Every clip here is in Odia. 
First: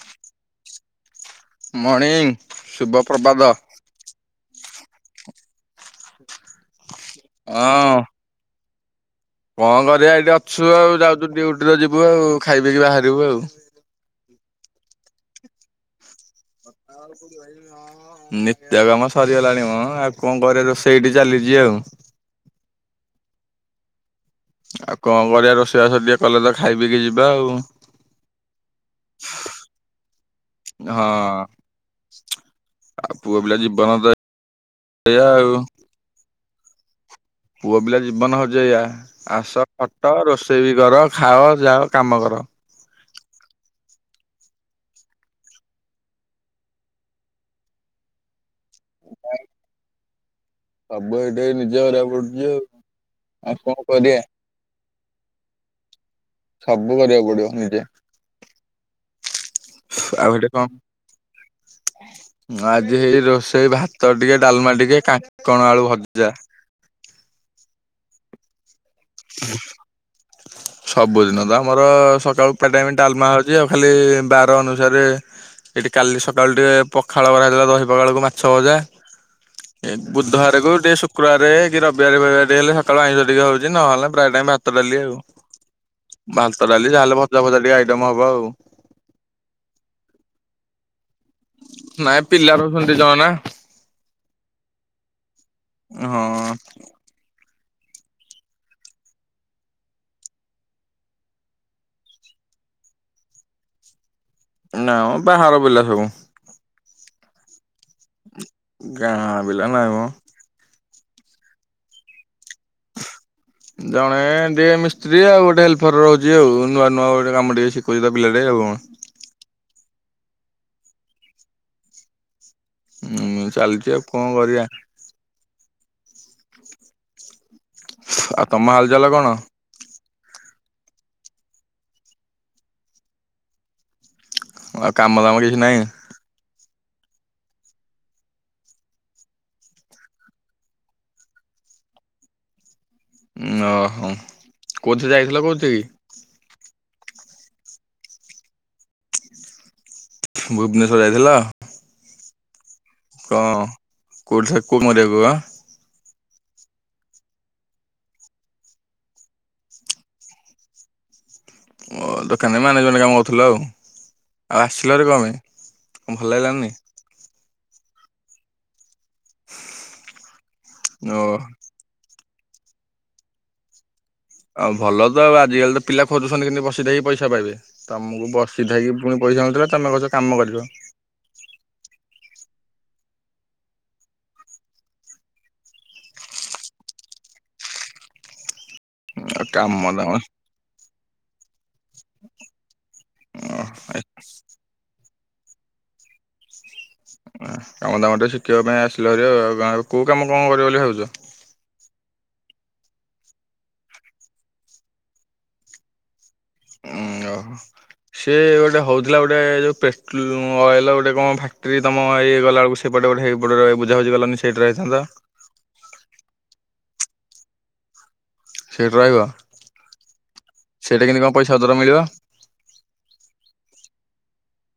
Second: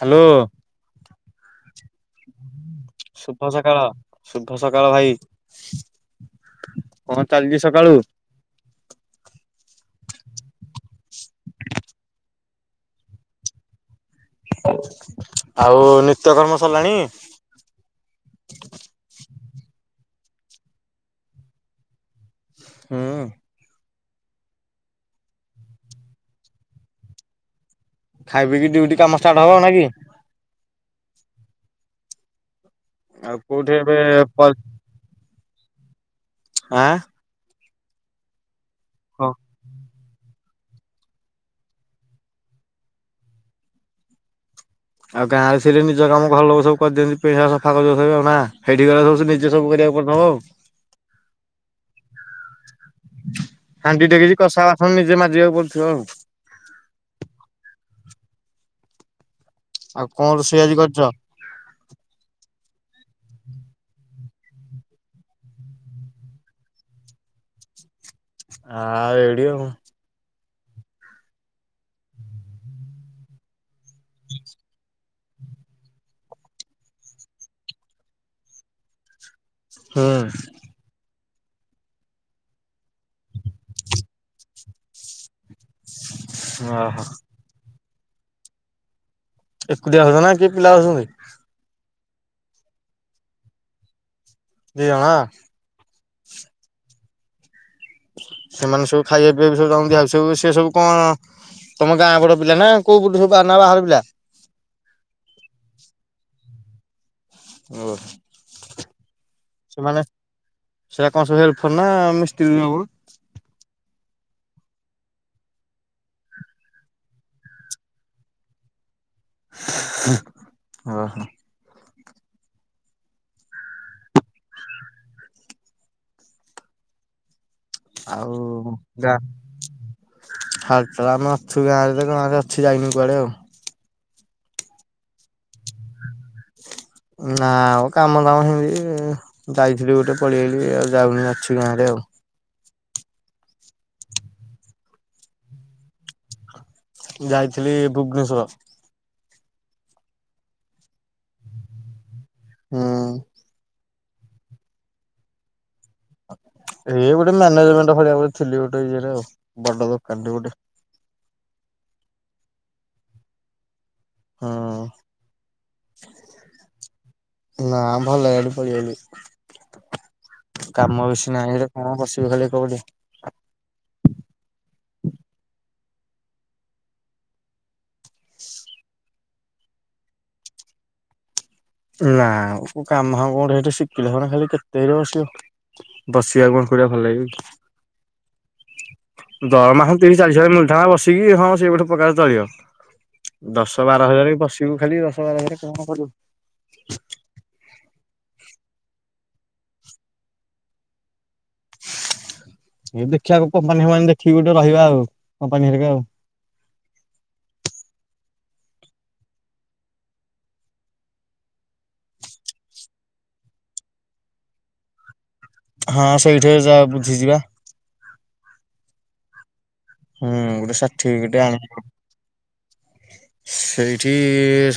ହାଲୋ। ମର୍ଣ୍ଣିଂ ଶୁଭ ପ୍ରଭାତ ସକାଳ ଶୁଭ ସକାଳ ଭାଇ। କଣ ଚାଲିଚି ସକାଳୁ? କଁ କରିବା ଏଇଠି ଅଛୁ ଆଉ ଯାଉଚୁ ଡିୟୁଟିତ ଯିବୁ ଆଉ ଖାଇ ପିଇକି ବାହାରିବୁ ଆଉ। ଆଉ ନିତ୍ୟକର୍ମ ସରିଲାଣି? ନିତ୍ୟ କାମ ସରିଗଲାଣି ମ ଆଉ କଁ କରିବା ରୋଷେଇ ଏଇଠି ଚାଲିଚି ଆଉ। ହୁଁ। ଆଉ କଁ କରିବା ରୋଷେଇ ବାସ ଟିକେ କଲେ ତ ଖାଇ ପିଇକି ଯିବା ଆଉ। ଖାଇ ପିଇକି ଡ୍ୟୁଟି କାମ ଷ୍ଟାର୍ଟ ହବ ନା କି? ହଁ ଆଉ ପୁଅ ପିଲା କୋଉଠି ଏବେ ଜୀବନ ତ ଏୟା ଆଉ। ଆଁ। ପୁଅ ପିଲା ଜୀବନ ହୋଉଚି ଏୟା ଆସ ଖଟ ରୋଷ୍ ଷେଇ ବି କର ଖାଅ ଯାଅ କାମ କର। ଆଉ ଗାଁରେ ସିରି ନିଜ କାମ ଘର ଲୋକୋ ସବୁ କରିଦିଅନ୍ତି ପେଁ, ସା ସଫା କରିଦୋଉଥେବେ ଆଉ ନା। ହେଇଠି କି ଗଲାଠୁ ନିଜେ ସବୁ କରିବାକୁ ପଡୁଥିବ ଆଉ। ସବୁ ଏଇଠି ନିଜେ କରିବାକୁ ପଡୁଚି ଆଉ ଆଉ କଣ ହାଣ୍ଡି କରିବା। ଟେକିଚି କଂସା ବାସନ ନିଜେ ମାଜିବାକୁ ପଡୁଥିବ ଆଉ। ସବୁ କରିବାକୁ ପଡିବ ନିଜେ କଣ ଆଉ ହେଟି ରୋଷେଇ କଁ ଆଜି କରିଛ? ଆଜି ହେଇଚି ରୋଷେଇ ଭାତ ଟିକେ ଡାଲମା ଟିକେ କାଙ୍କଣ ଆଳୁ ଭଜା। ଆ ଏଇଢି ଆଉ। ସବୁଦିନ ତ ଆମର ସକାଳୁ ପ୍ରାୟେ ଟାଇମ ଡାଲମା ହୋଉଚି ଆଉ ଖାଲି ବାର ଅନୁସାରେ ଏଠି କାଲି ସକାଳୁ ଟିକେ ପଖାଳ [unintelligible] ଦହି ପଖାଳକୁ ମାଛ ଭଜା ଏ ହୁଁ ବୁଧୁବାରକୁ ଟିକେ ଶୁକ୍ରବାର କି ରବିବାର ବେଳେ ବେଳେ ଟିକେ ହେଲେ ସକାଳୁ ଆଇଁଶ ଟିକେ ହୋଉଚି। ନହେଲେ ପ୍ରାୟ ଟାଇମ୍ ଭାତ ଡାଲି ଆଉ ଭାତ ଡାଲି ଓହୋ ଯାହେଲେ ଭଜା ଫଜା ଟିକେ ଆଇ ଟମ୍ ହବ ଆଉ। ଏକୁଟିଆ ଅଛନା କିଏ ପିଲା ଅଛନ୍ତି। ନାଇଁ ପିଲା ରହୁଛନ୍ତି ଦିଜଣ ନା। ଦି ଜଣ ହଁ। ସେମାନେ ସବୁ ଖାଇବା ପିଇବା ସବୁ ଆଉ ସବୁ ସେ ସବୁ କଣ ତମ ଗାଁ ବଡ ପିଲା ନା କୋଉୁ [inaudible] ନା ବାହାର ପିଲା? ନା ମ ବାହାର ପିଲା ସବୁ। ଓ। ଗାଁ ପିଲା ନାଇଁମ। ସେଇଟା କଣ ସବୁ ହେଲଫର ନା ମିସ୍ତ୍ରୀ ଜଣେ ଟିକେ ମିସ୍ତ୍ରୀ ଆଉ ଗୋଟେ ହେଲ୍ପର ରହୁଛି ଆଉ ନୂଆ ନୂଆ ଗୋଟେ କାମ ଟିକେ ଶିଖଉଛି ତ ପିଲାଟେ ଆଉ। [inaudible] ଓ ହୋ। ହଁ ଚାଲିଛି ଆଉ କଣ କରିବା? ଆଉ ତମ ହାଲଚାଲ ଗା କଣ ହାଲ୍ ଚାଲ୍ ଆମେ ଅଛୁ ଗାଁରେ ତ ଗାଁରେ ଅଛୁ ଯାଇନୁ କୁଆଡେ ଆଉ। ଆଉ କାମ ଦାମ କିଛି ନାହିଁ? ନା ଆଉ କାମ ଦାମ ହେଁତି- ଯାଇଥିଲି ଗୋଟେ ପଳେଇ ଆଇଲି ଆଉ ଯାଉନି ଅଛି ଗାଁରେ ଆଉ। ହ ଓ ହୋ କୋଉଥିରେ ଯାଇଥିଲ କୋଉଥି କି? ଯାଇଥିଲି ଭୁବନେଶ୍ଵର। ଭୁବନେଶ୍ଵର ଯାଇଥିଲ। ହୁଁ କଣ କୋଉଠି କୋଉ ଠାକୁ ମରିବାକୁ ଅଁ-! ଏଇ ଗୋଟେ ମ୍ୟାନେଜମେଣ୍ଟ ଭଳିଆ ଥିଲି ଗୋଟେ ଇଏରେ ଆଉ ବଡ ଦୋକାନ ଗୋଟେ। ଓ ଦୋକାନ ମ୍ୟାନେଜ ମ କାମ କରୁଥିଲ ଆଉ। ହଁ ଆଉ ଆସିଲ ଭାରି କପାଇ ଭଲ ଲାଗିଲାନି। ନାଁ ଭଲ ଲାଗିଲାନି ଏଇଟି ପଲେଇ ଆଇଲି, କାମ ଓ ବେଶୀ ନାହିଁ ସେଠି କଣ ବସି ତୁ ଖାଲି କୋଉଠି ଉ ଭଲ ତ ଆଜିକାଲି ତ ପିଲା ଖୋଜୁଛନ୍ତି କିମିତି ବସିଥାଇ କି ପଇସା ପାଇବେ, ତ ମୁଁ ବସିଥାଇକି ପୁଣି ପଇସା ନଥିଲା, ତମେ କହୁଚ କାମ କରିବ? ନାଁ କାମ ହଉ କୋଉଠି ସେଠି ଶିଖିଲେ ହବ ଖାଲି କେତେ ଘରେ ବସିବ। ବସିବାକୁ କଣ ଏକୁଟିଆ ଭଲ ଲାଗିବ କି? ଆଉ କାମ ଦରମା ହ ତିରିଶ ଚାଳିଶ ହଜାର ମିଳିଥାନ୍ତା ବସିକି, ହଁ ସେଇଗୋଟେ ପ୍ରକାର ଚଳିବ! ଦଶ ଦାମ ବାର ହଜାରେ ବସିବୁ ଖାଲି ଦଶ ବାର ହଜାର କଣ କରିବ? ହଁ କାମ ଦାମ ଟେ ଶିଖିବା ପାଇଁ ଆସିଲ ଭାରି, ଆଉ କୋଉ କାମ କଣ କରିବ ବୋଲି ଭାବୁଚ? ଏଇ ଦେଖିବାକୁ କମ୍ପାନୀ ଫମ୍ପାନୀ ଦେଖିକି ଗୋଟେ ରହିବା ଆଉ, କମ୍ପାନୀ ହେରିକ ଆଉ। ଉଁ ଓହୋ ସିଏ ଗୋଟେ ହଉଥିଲା ଗୋଟେ ଯୋଉ ପେଟ୍ରୋଲ ଅଏଲର, ଗୋଟେ କଣ ଫ୍ୟାକ୍ଟ୍ରି ତମ ଇ ଗଲାବେଳକୁ ସେପଟେ ଗୋଟେ ହେଇ ବୁଝା ବୁଝି କଲନି ସେଇଠି ରହିଥାନ୍ତ। ହଁ ସେଇଠି ଯା ବୁଝିଯିବା। ସେଇଠି ରହିବ? ହୁଁ ଗୁଟେ ସେଇଟା କେମିତି କଣ ଷାଠିଫିକେଟ୍ ପଇସା ପତର ଆଣିଲୁ ମିଳିବ? ସେଇ ଏଠି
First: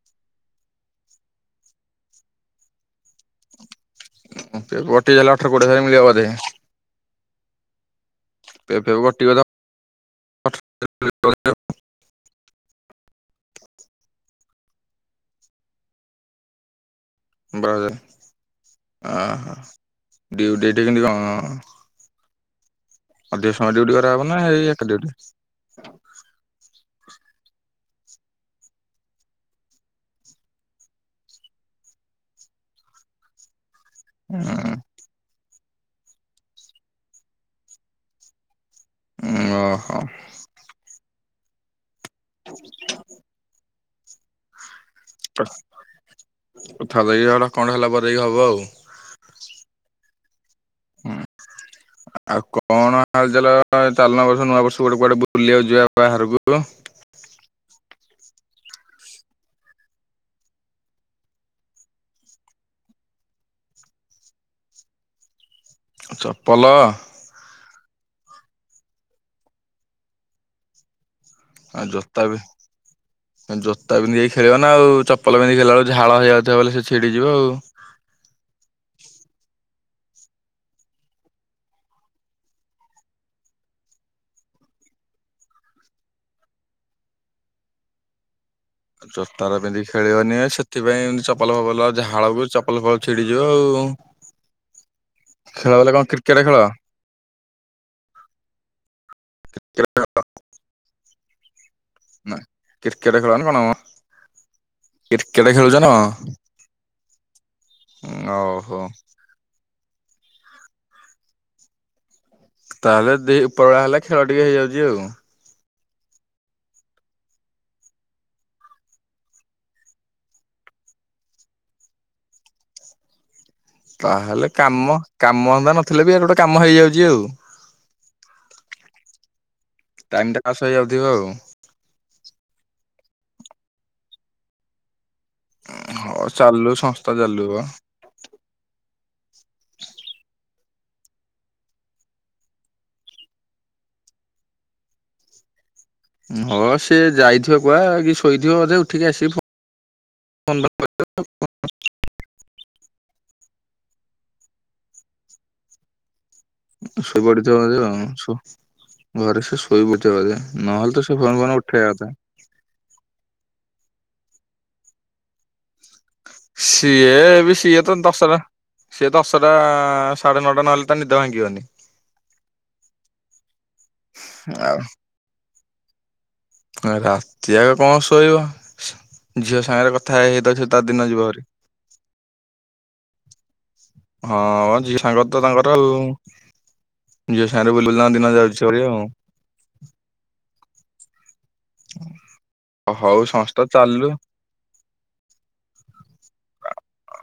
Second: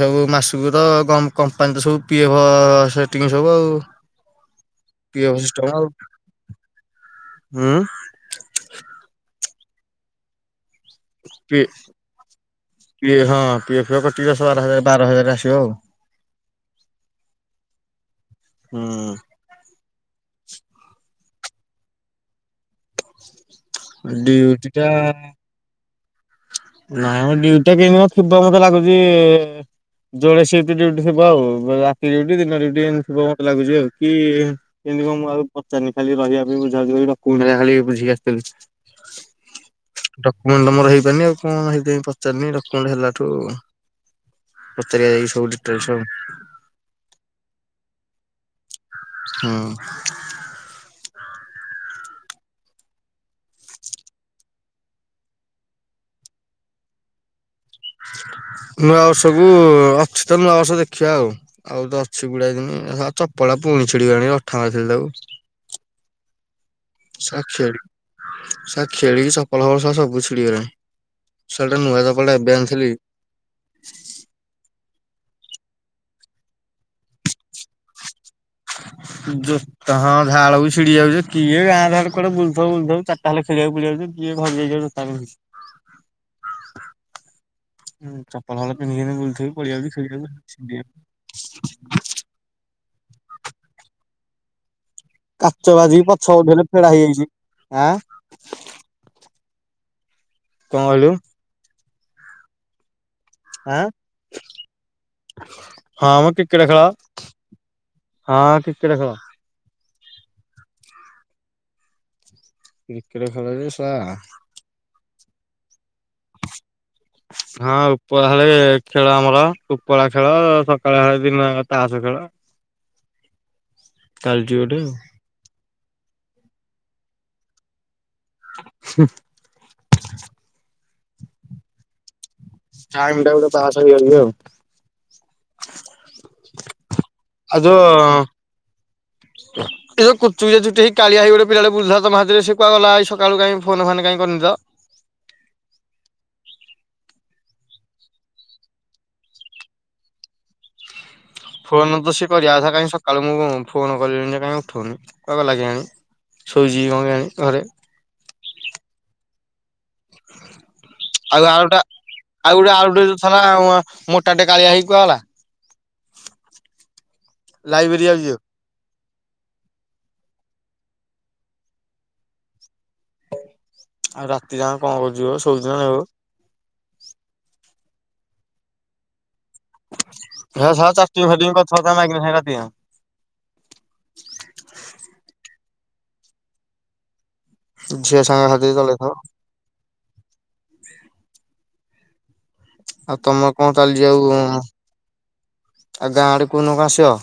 ସବୁ ମାସକୁ ତ କମ୍ପାନୀ ତ ସବୁ ପିଏଫ ସେଟିଂ ସବୁ ଆଉ। [unintelligible] ପି ଦେଲେ ଏଫ୍ ଅଠର ସିଷ୍ଟମ କୋଡିଏ ହଜାର ଆଉ ମିଳିବ ବୋଧେ! ହୁଁ। ପି ଏଫ୍ କଟିିବ ତ? ପି ପି ହଁ ପି ଏଫ୍ କଟି ଦଶ ବାର ହଜାର ବାର ହଜାର ଆସିବ ଆଉ। ବାର ହୁଁ। ହ ଆଁ ହଁ ଡିଉଟି ସେଠି କେମିତି କଣ? ହ ଅଧିକ ସମୟ ଡ୍ୟୁଟି କରାହେବ ନା ହେଇ ଏକା ଡ୍ୟୁଟି? ନାଇଁ ମୁଁ ଡିଉଟି [unintelligible] ଥିବ ମତେ ଲାଗୁଛି ଯୋଡେ ସିପ୍ଟି ଡିଉଟି ଥିବ ଆଉ ରାତି ଡିଉଟି ଦିନ ଡିଉଟି ଏମିଟି ଥିବ ମତେ ଲାଗୁଛି ଆଉ! କି ଉଁ କେମିତି କ ମୁଁ ଆଉ ପଚାରିନି ଖାଲି ରହିବା ପାଇଁ ବୁଝା ବୁଝି କରିକି ଡକ୍ୟୁମେଣ୍ଟ ହେଗିରା ଖାଲି ଖାଲି ବୁଝିକି ଆସିଥିଲି। ଓହୋ। ଯିବାନି ଆଉ କଣ ସେଇଥିପାଇଁ ପଚାରନି ଡକ୍ୟୁମେଣ୍ଟ ହେଲାଠୁ ପଚାରିବା ଯାଇକି ସବୁ ଡିଟେଲସ ଆଉ କଥା ଦେଇଚ ଡକ୍ୟୁମେଣ୍ଟ ହେଲା ପରେ ଯାଇଁ ହବ ଆଉ। ହଁ। ଆଉ କଣ ହାଲ ଚାଲ ଚାଲୁନ ଏବର୍ଷ ନୂଆ ବର୍ଷ ଗୋଟେ କୁଆଡେ ବୁଲିବାକୁ ଯିବା ବାହାରକୁ। ହଁ। [inaudible] ନୂଆବର୍ଷକୁୁ ଅଛି ତ ନୂଆବର୍ଷ ଦେଖିବା ଆଉ, ଆଉ ତ ଅଛି ପୁଲାଇ ଦିନ ଆଉ ଚପଲ ପୁଣି ଛିଡି ଗଲାଣି ଅଠା ମାରିଥିଲି ତାକୁ। ଚପଲ ସ ଖେଳ ସ ଖେଳିିକି ଚପଲ ଫପଲ ହବ ସବୁ ଛିଡି ଗଲାଣି। ଆଉ ଜୋତା ବି ଜୋତା ପିନ୍ଧିକି ଯାଇକି ଖେଳିବ ନା ଆଉ, ଚ ଚପଲ ପିନ୍ଧି ଖେଳିଲା ବେଳକୁ ଝାଳ ହେଇ ଯାଉଥିବ ବୋଲି ସେ ଛିଡିଯିବ ଆଉ। ହଁ। ଜୋତା ହଁ ଝାଳକୁ ଛିଡି ଯାଉଛି, କିଏ ଗାଁ ଦାଣ୍ଡେ କୁଆଡେ ବୁଲଥିବ ବୁଲଥିବ, ଚାରିଟା ହେଲେ ଖେଳିବାକୁ ପଡ଼ିଆକୁ ଯିବ। [unintelligible] ଜୋତାଟା ପିନ୍ଧିକି ଖେଳିବନି, ସେଥିପାଇଁ ଏମିତି ଚପଲ ଫପଲ ଝାଳକୁୁ ଚପଲ ଫପଲ ଛିଡିଯିବ। ହଉ। [inaudible] କାଚ ବାଜିିକି କ୍ରିକେଟ ପଛପଟୁ ଖେଳ ହେଲେ ଫେଡା ହେଇଯାଇଛି, ଆଁ କଣ କହିଲୁ? ନା କ୍ରିକେଟ ଖେଳ ନା କଣ? ଆଁ କ୍ରିକେଟ ଖେଳୁଛ ନା ହଁ ମ କଣ? କ୍ରିକେଟ ଖେଳ ହଁ ଓହୋ। କ୍ରିକେଟ ଖେଳ। ତାହେଲେ କ୍ରିକେଟ ଦି ଖେଳରେ ଉପରବେଳା ସା ହେଲେ, ଖେଳ ଟିକେ ହେଇଯାଉଛି ଆଉ। [inaudible] ହଁ ଉପରବେଳା ହେଲେ ଖେଳ ଆମର, ଉପରବେଳା ଖେଳ ସକାଳ ହେଲେ ଦିନଯାକ ତାସ ଖେଳ। [inaudible] ତାହେଲେ ଚାଲିଚି ଗୋଟେ ଆଉ। କାମ, କାମ ଧନ୍ଦା ନଥିଲେ ବି ଆଡେ ଗୋଟେ କାମ ହେଇଯାଉଛି ଆଉ। ହୁଁ। ଟାଇମ ଟା ପାସ୍ ହେଇଯାଉଥିବ ଆଉ। ଟାଇମ୍ ଟା ଗୋଟେ ପାସ୍ ହେଇ ଯାଉଛି ଆଉ। ହଁ ଚାଲୁ ସଂସ୍ଥା ଚାଲୁ ଆଉ ବା। ଯୋଉ ଏ ଯୋଉ କୁଞ୍ଚୁ କୁଞ୍ଚିଆ ଚୁଟି ହେଇ କାଳିଆ ହେଇ ଗୋଟେ ପିଲାଟେ ବୁଲୁ ଥିଲା ତମ ସାଥିରେ, ସେ କୁଆଡେ ଗଲା, ଆଜି ସକାଳୁ କାଇଁ ଫୋନ୍ ଫାନ କାଇଁ କରିନି ତ! ହଁ ସିଏ ଯାଇଥିବ କୁଆ କି ଶୋଇଥିବ ବଧେ ଉଠିକି ଆସିବି। ପନ୍ଦ ଫୋନ ତ ସି କରିବା କଥା କାଁ ସକାଳୁ ମୁ ଫୋନ କଲିିଣି ଯେ କାଇଁ ଉଠଉନି କୁହା କ ଲାଗୋଣି। ଶୋଇ ପଡିଥ ଆ ଘରେ ସେ ଶୋଇ ବୁଝ ବେ ନହେଲେ ତ ସେ ଫୋନ ଫନ ଉଠେଇ କଥା ମୋଟା ଟେ କାଳିଆ ହେଇକ ହେଲା। ସିଏ ଏବେ ସିଏ ତ ଲାଇବ୍ରେରୀ ଯାଉଛି ଝିଅ ଦଶସା ସେିଏ ଦଶଟା ସାଢେ ନଅଟା ନହେଲେ ତା ନିଦ ଭାଙ୍ଗିବନି। ଆଉ ରାତି ଯା କଣ କରୁଛ ସବୁଦିନ ନେବ। ରାତି ଯକ କଣ ଶୋଇବ। ଝିଅ ସାଙ୍ଗରେ କଥା ହେଇ ହେଇାଉଛ ହେ ତା ଶଳା ଦିନ ଚାଟିଙ୍ଗ ଯିବରେ ଫାଟିଙ୍ଗ କଥାବାର୍ତ୍ତା ମାଗିନା ସାଙ୍ଗେ ରାତି ଯାକ ହଁ ଯିକେ ସାଙ୍ଗ ତ ତାଙ୍କର ଆ ଜ ସାରଲ ଝିଅ ଦିନ ସାଙ୍ଗ ସାଥି ଯାଉଛିଉ ଚଲେଇଥିବ। [inaudible] ଆଉ ହଉ ତମେ ସଂସ୍ଥା କଣ ତାହଲି ଚାଲୁ। ଯ ଆଉ ଆଉ ଗାଁ ଆଡେ କୋଉନ କ ଆସିବ।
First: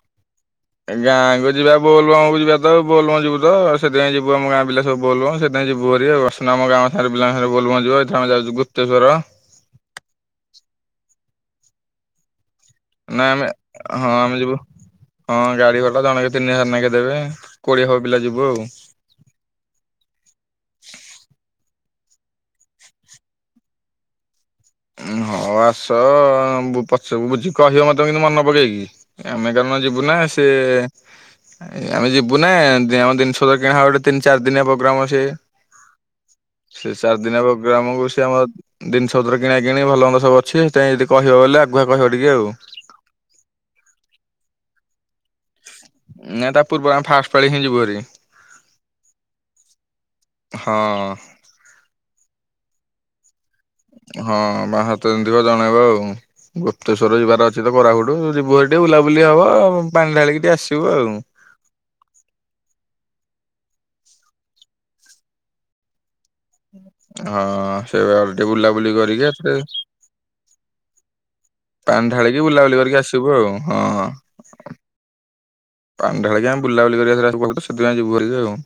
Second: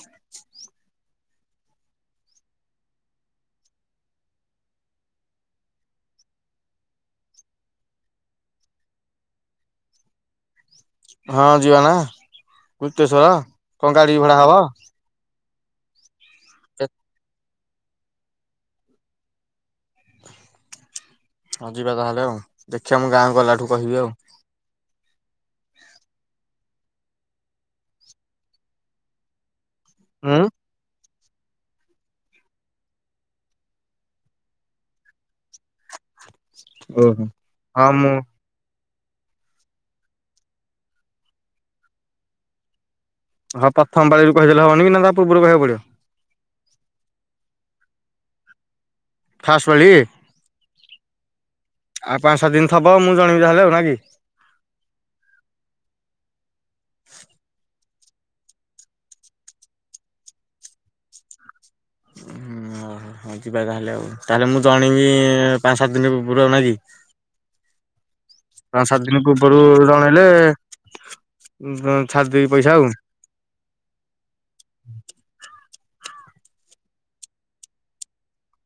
ଏା ଯିବା ବୋଲବମକୁ ଯିବା ତ ବୋଲବମ୍ ଯିବୁ ତ ଆ ସେପାଇଁ ଯିବୁ ଆମ ଗାଁ ପିଲା ସବୁ ବୋଲବମ୍ ସେଥି ପାଇଁ ଯିବୁ ହେରି ଆମ ଗାଁ ସାରା ପିଲାଙ୍କ ସାଙ୍ଗରେ ବୋଲବମ୍ ଯିବ ଏଥର ଯାଉଛୁ ଗୁପ୍ତେଶ୍ୱର [inaudible] ହଁ ଯିବା ନା ଗୁପ୍ତେଶ୍ଵର ନାଇ ଆମେ କଣ ହଁ ଗାଡ଼ି ଭଡ଼ା ଆମେ ହବ? ଯିବୁ ହଁ ଗାଡି ଭଡା ଜଣକା ତିନି ହଜାର ନେଖେ ଦେବେ କୋଡିଏ ହବ ପିଲା ଯିବୁ ଆଉ ହଁ ଯିବା ତାହେଲେ ଆଉ ଦେଖିବା ମୁଁ ଗାଁକୁ ଗଲା ଠୁ କହିବି ଆଉ ଉ ହଉ ଆସ ପଛକୁ ବୁଝି କହିବ ମତେ କିୁ ମନେ ପକେଇକି ଆମେ କଣ ଯିବୁ ନା ଉଁ ସେ ଆମେ ଯିବୁ ନା ଆମ ଜିନିଷର କିଣା ହବ ଗୋଟେ ତିନି ଚାରି ଦିନିଆ ପ୍ରୋଗ୍ରାମ ଅଛି ସେ ଚାରି ଓହୋ। ଦିନ ହେ ହଁ ଗ୍ରାମକୁ ମୁଁ ସେ ଆମର ଦିନ ସଦର କିଣା କିଣି ଭଲ ମନ୍ଦ ସବୁ ଅଛି ସେଥିପାଇଁ ଯଦି କହିବ ବୋଲେ ଆଗୁଆ କହିବ ଟିକେ ଆଉ ହଁ ପ୍ରଥମ ପାଳି ରୁ କହିଦେଲେ ହବନି କି ନା ପୂର୍ବରୁ କହିବାକୁ ପଡିବ? ନାଇ ତା ପୂର୍ବରୁ ଆମେ ଫାଷ୍ଟ ପା ଳି ହି ଯିବୁହେରି ଫାଷ୍ଟ ପାଳି ହଁ ଆଉ ପାଞ୍ଚ ସାତ ଦିନ ଥବ ମୁଁ ଜଣେଇବି ତାହେଲେ ଆଉ ନା କି? ହଁ ମା ହାତଧଙ୍କ ଜଣେଇବ ଆଉ ଗୁପ୍ତେଶ୍ଵର ଯିବାର ଅଛି ତ କରାହ ଯିବୁ ଟିକେ ବୁଲାବୁଲି ହବ ପାଣି ଢାଳିକି ଟିକେ ଆସିବୁ ଆଉ ହଉ ଯିବା ତାହେଲେ ଆଉ ତାହେଲେ ମୁଁ ଜଣେଇବି ପାଞ୍ଚ ସାତ ଦିନ ପୂର୍ବରୁ ଆଉ ନା କି? ହଁ ସେ ଟିକେ ପାଞ୍ଚ ବୁଲାବୁଲି ସାତ ଦିନ କରିକି ଏଥିରେ ପୂର୍ବରୁ ଜଣେଇଲେ ଛାଡିଦେବି ପାଣିଢାଳିକି ପଇସା ବୁଲାବୁଲି ଆଉ। କରିକି ଆସିବୁ ଆଉ ହଁ [inaudible] ପାନ୍ ଢ଼ା ଳିକିଆମେ ବୁଲାବୁଲି କରିବା ସେଥିପାଇଁ ଯିବୁରିକି ଆଉ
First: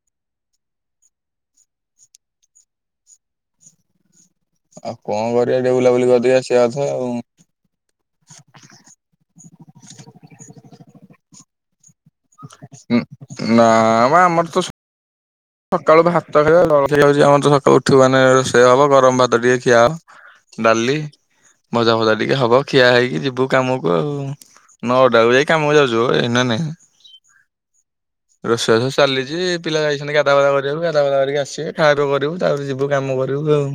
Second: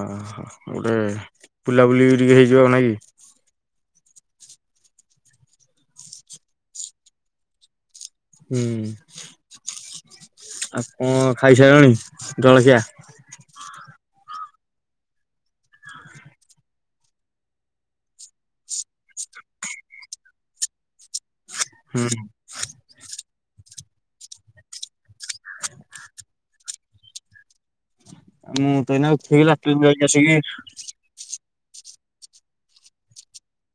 ଓ ଗୋଟେ ବୁଲାବୁଲି ଟିକେ ହେଇଯିବ ନାଇ କି ଆଉ କଣ କରିବା ଟିକେ ବୁଲାବୁଲି କରିଦେଇ ଆସିବା କଥା ଆଉ ହୁଁ ହ ଆଉ କଣ ଖାଇସାରିଲଣି ଜଳଖିଆ? ନା ଆମର ତ ସକାଳୁ ଭାତ ଖିଆ ରୋଷେଇ ହଉଛି ଆମର ସକାଳୁ ଉଠିବ ମାନେ ରୋଷେଇ ହବ ଗରମ ଭାତ ଟିକେ ଖିଆହେବ ଡାଲି ମଜା ହୁଁ ଫଜା ଟିକେ ହବ ଖିଆ ହେଇକି ଯିବୁ କାମକୁ ଆଉ ନ ଅଡାକୁ ଯାଇ କାମକୁ ଯାଉଛୁ ଏଇ ନ ନାଇଁ ରୋଷେଇ ମୁଁ ତ ବାସ ଏଇନା ଚାଲିଛି ଉଠିକି ପିଲା ଲାଟ୍ରିନ୍ ଯାଇକି ଖାଇଛନ୍ତି ଆସିକି କରିବାକୁା ବା କରିକ ଆିବେ ଖାଇର କରିବୁ ତାପରେ ଯିବୁ କାମ କରିବୁ ଆଉ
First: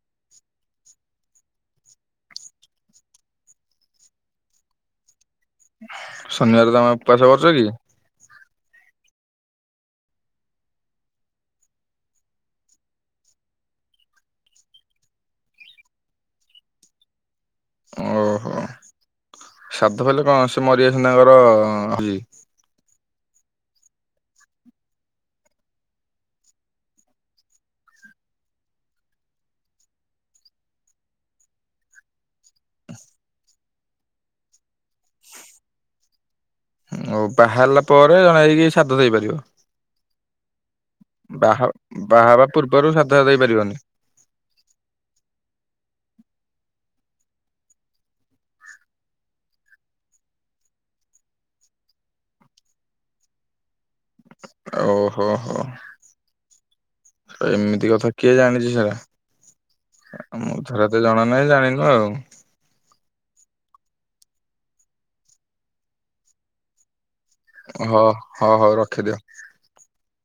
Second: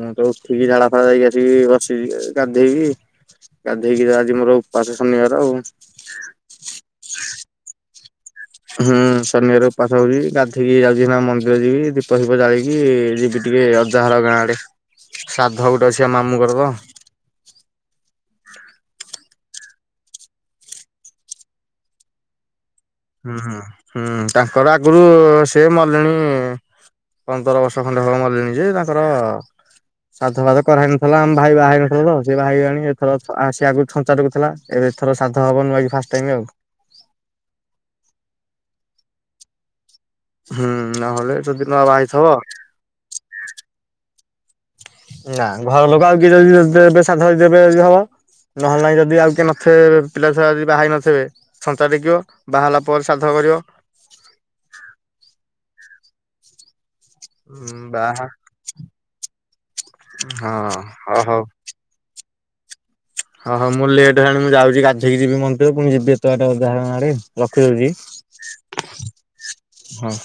ମୁଁ ତ ଉଠିକି ଝାଡା ଫାଡା ଯାଇକି ଆସିକି ବସିି ଗାଧେଇକି ଗାଧେଇକି ଆଜି ମୋର ଉପାସ ଶନିବାର ଆଉ ଶନିବାର ତମେ ଉପାସ କରୁଛ କି? ହଁ। ଶନିବାର ଉପାସ ହଉଛି ଗାଧେଇକି ଯାଉଛି ଏନା ମନ୍ଦିର ଯିବି ଦୀପ ଫିପ ଜାଳିକି ଯିବି ଟିକେ ଅଜା ଘର। ଗାଁ ଆଡେ ଶ୍ରାଦ୍ଧ ଗୋଟେ ଅଛି ଆ ମାମୁଁଙ୍କର ତ ଓହୋ। ସାଧ ବଲେ କଣ ସେ ମରିଯାଇଚନ୍ତି ତାଙ୍କର ହ ହୁଁ ହୁଁ ହୁଁ ତାଙ୍କର ଆଗରୁ ସେ ମଲେଣୀ ପନ୍ଦର ବର୍ଷ ଖଣ୍ଡେ ହବ ମରିଲେଣି ଯେ ତାଙ୍କର ସାଧ ଫାଦ କରାହେଇନଥିଲା ଆମ ଭାଇ ବାହା ହେଇ ନଥିଲା ତ ସେଏ ଭାଇ ଆଣି ଏଥର ଆସିବା ଆଗ ଛଞ୍ଚାଟେକୁ ଥିଲା ଏବେ ଏଥର ସାଧ ହବନି ବାକି ଫାଷ୍ଟ ଟାଇମ୍ ଆଉ। ଆଉ ବାହାହେଲା ପରେ ଜଣେ ହେଇକି ସାଧ ଦେଇପାରିବ। ହୁଁ ନହେଲେ ଯଦି ବାହା ନ ହେଇଥିବ ବାହାହବା ପୂର୍ବରୁ ସାଧ ଦେଇପାରିବନି। ନା ଘର ଲୋକ ଆଉ କିଏ ଯଦି ଦେବେ ସାଧ ଦେବେ ଯଦି ହବ। ନହେଲେ ନାଇଁ ଯଦି ଆଉ କିଏ ନଥିବେ ପିଲା ଛୁଆ ଯଦି ବାହା ହେଇ ନଥିବେ ଛଞ୍ଚା ଟେକିବ ବାହାହେଲା ପରେ ସାଧ। କରିବ। ଓହୋ ହୋ। ଏମିତି କଥା ବାହା କିଏ ଜାଣିଛି ସେଟ? ହଁ ମୁଁ ଥରେ ତ ଜଣା ନାହିଁ ଜାଣିନୁ ଆଉ। ଓଁ ହୋ ମୁଁ ଲେଟ୍ ହେଲାଣି ମୁଁ ଯାଉଛି ଗାଧେଇକି ଯିବି ମନ୍ଦିରରେ ପୁଣି ଯିବି ଏତେଟା ଅଜା ଘର ଆ ରେ ରଖିଦଉଛି ହ ହଉ ହଉ ରଖିଦିଅ। ହଁ। [inaudible]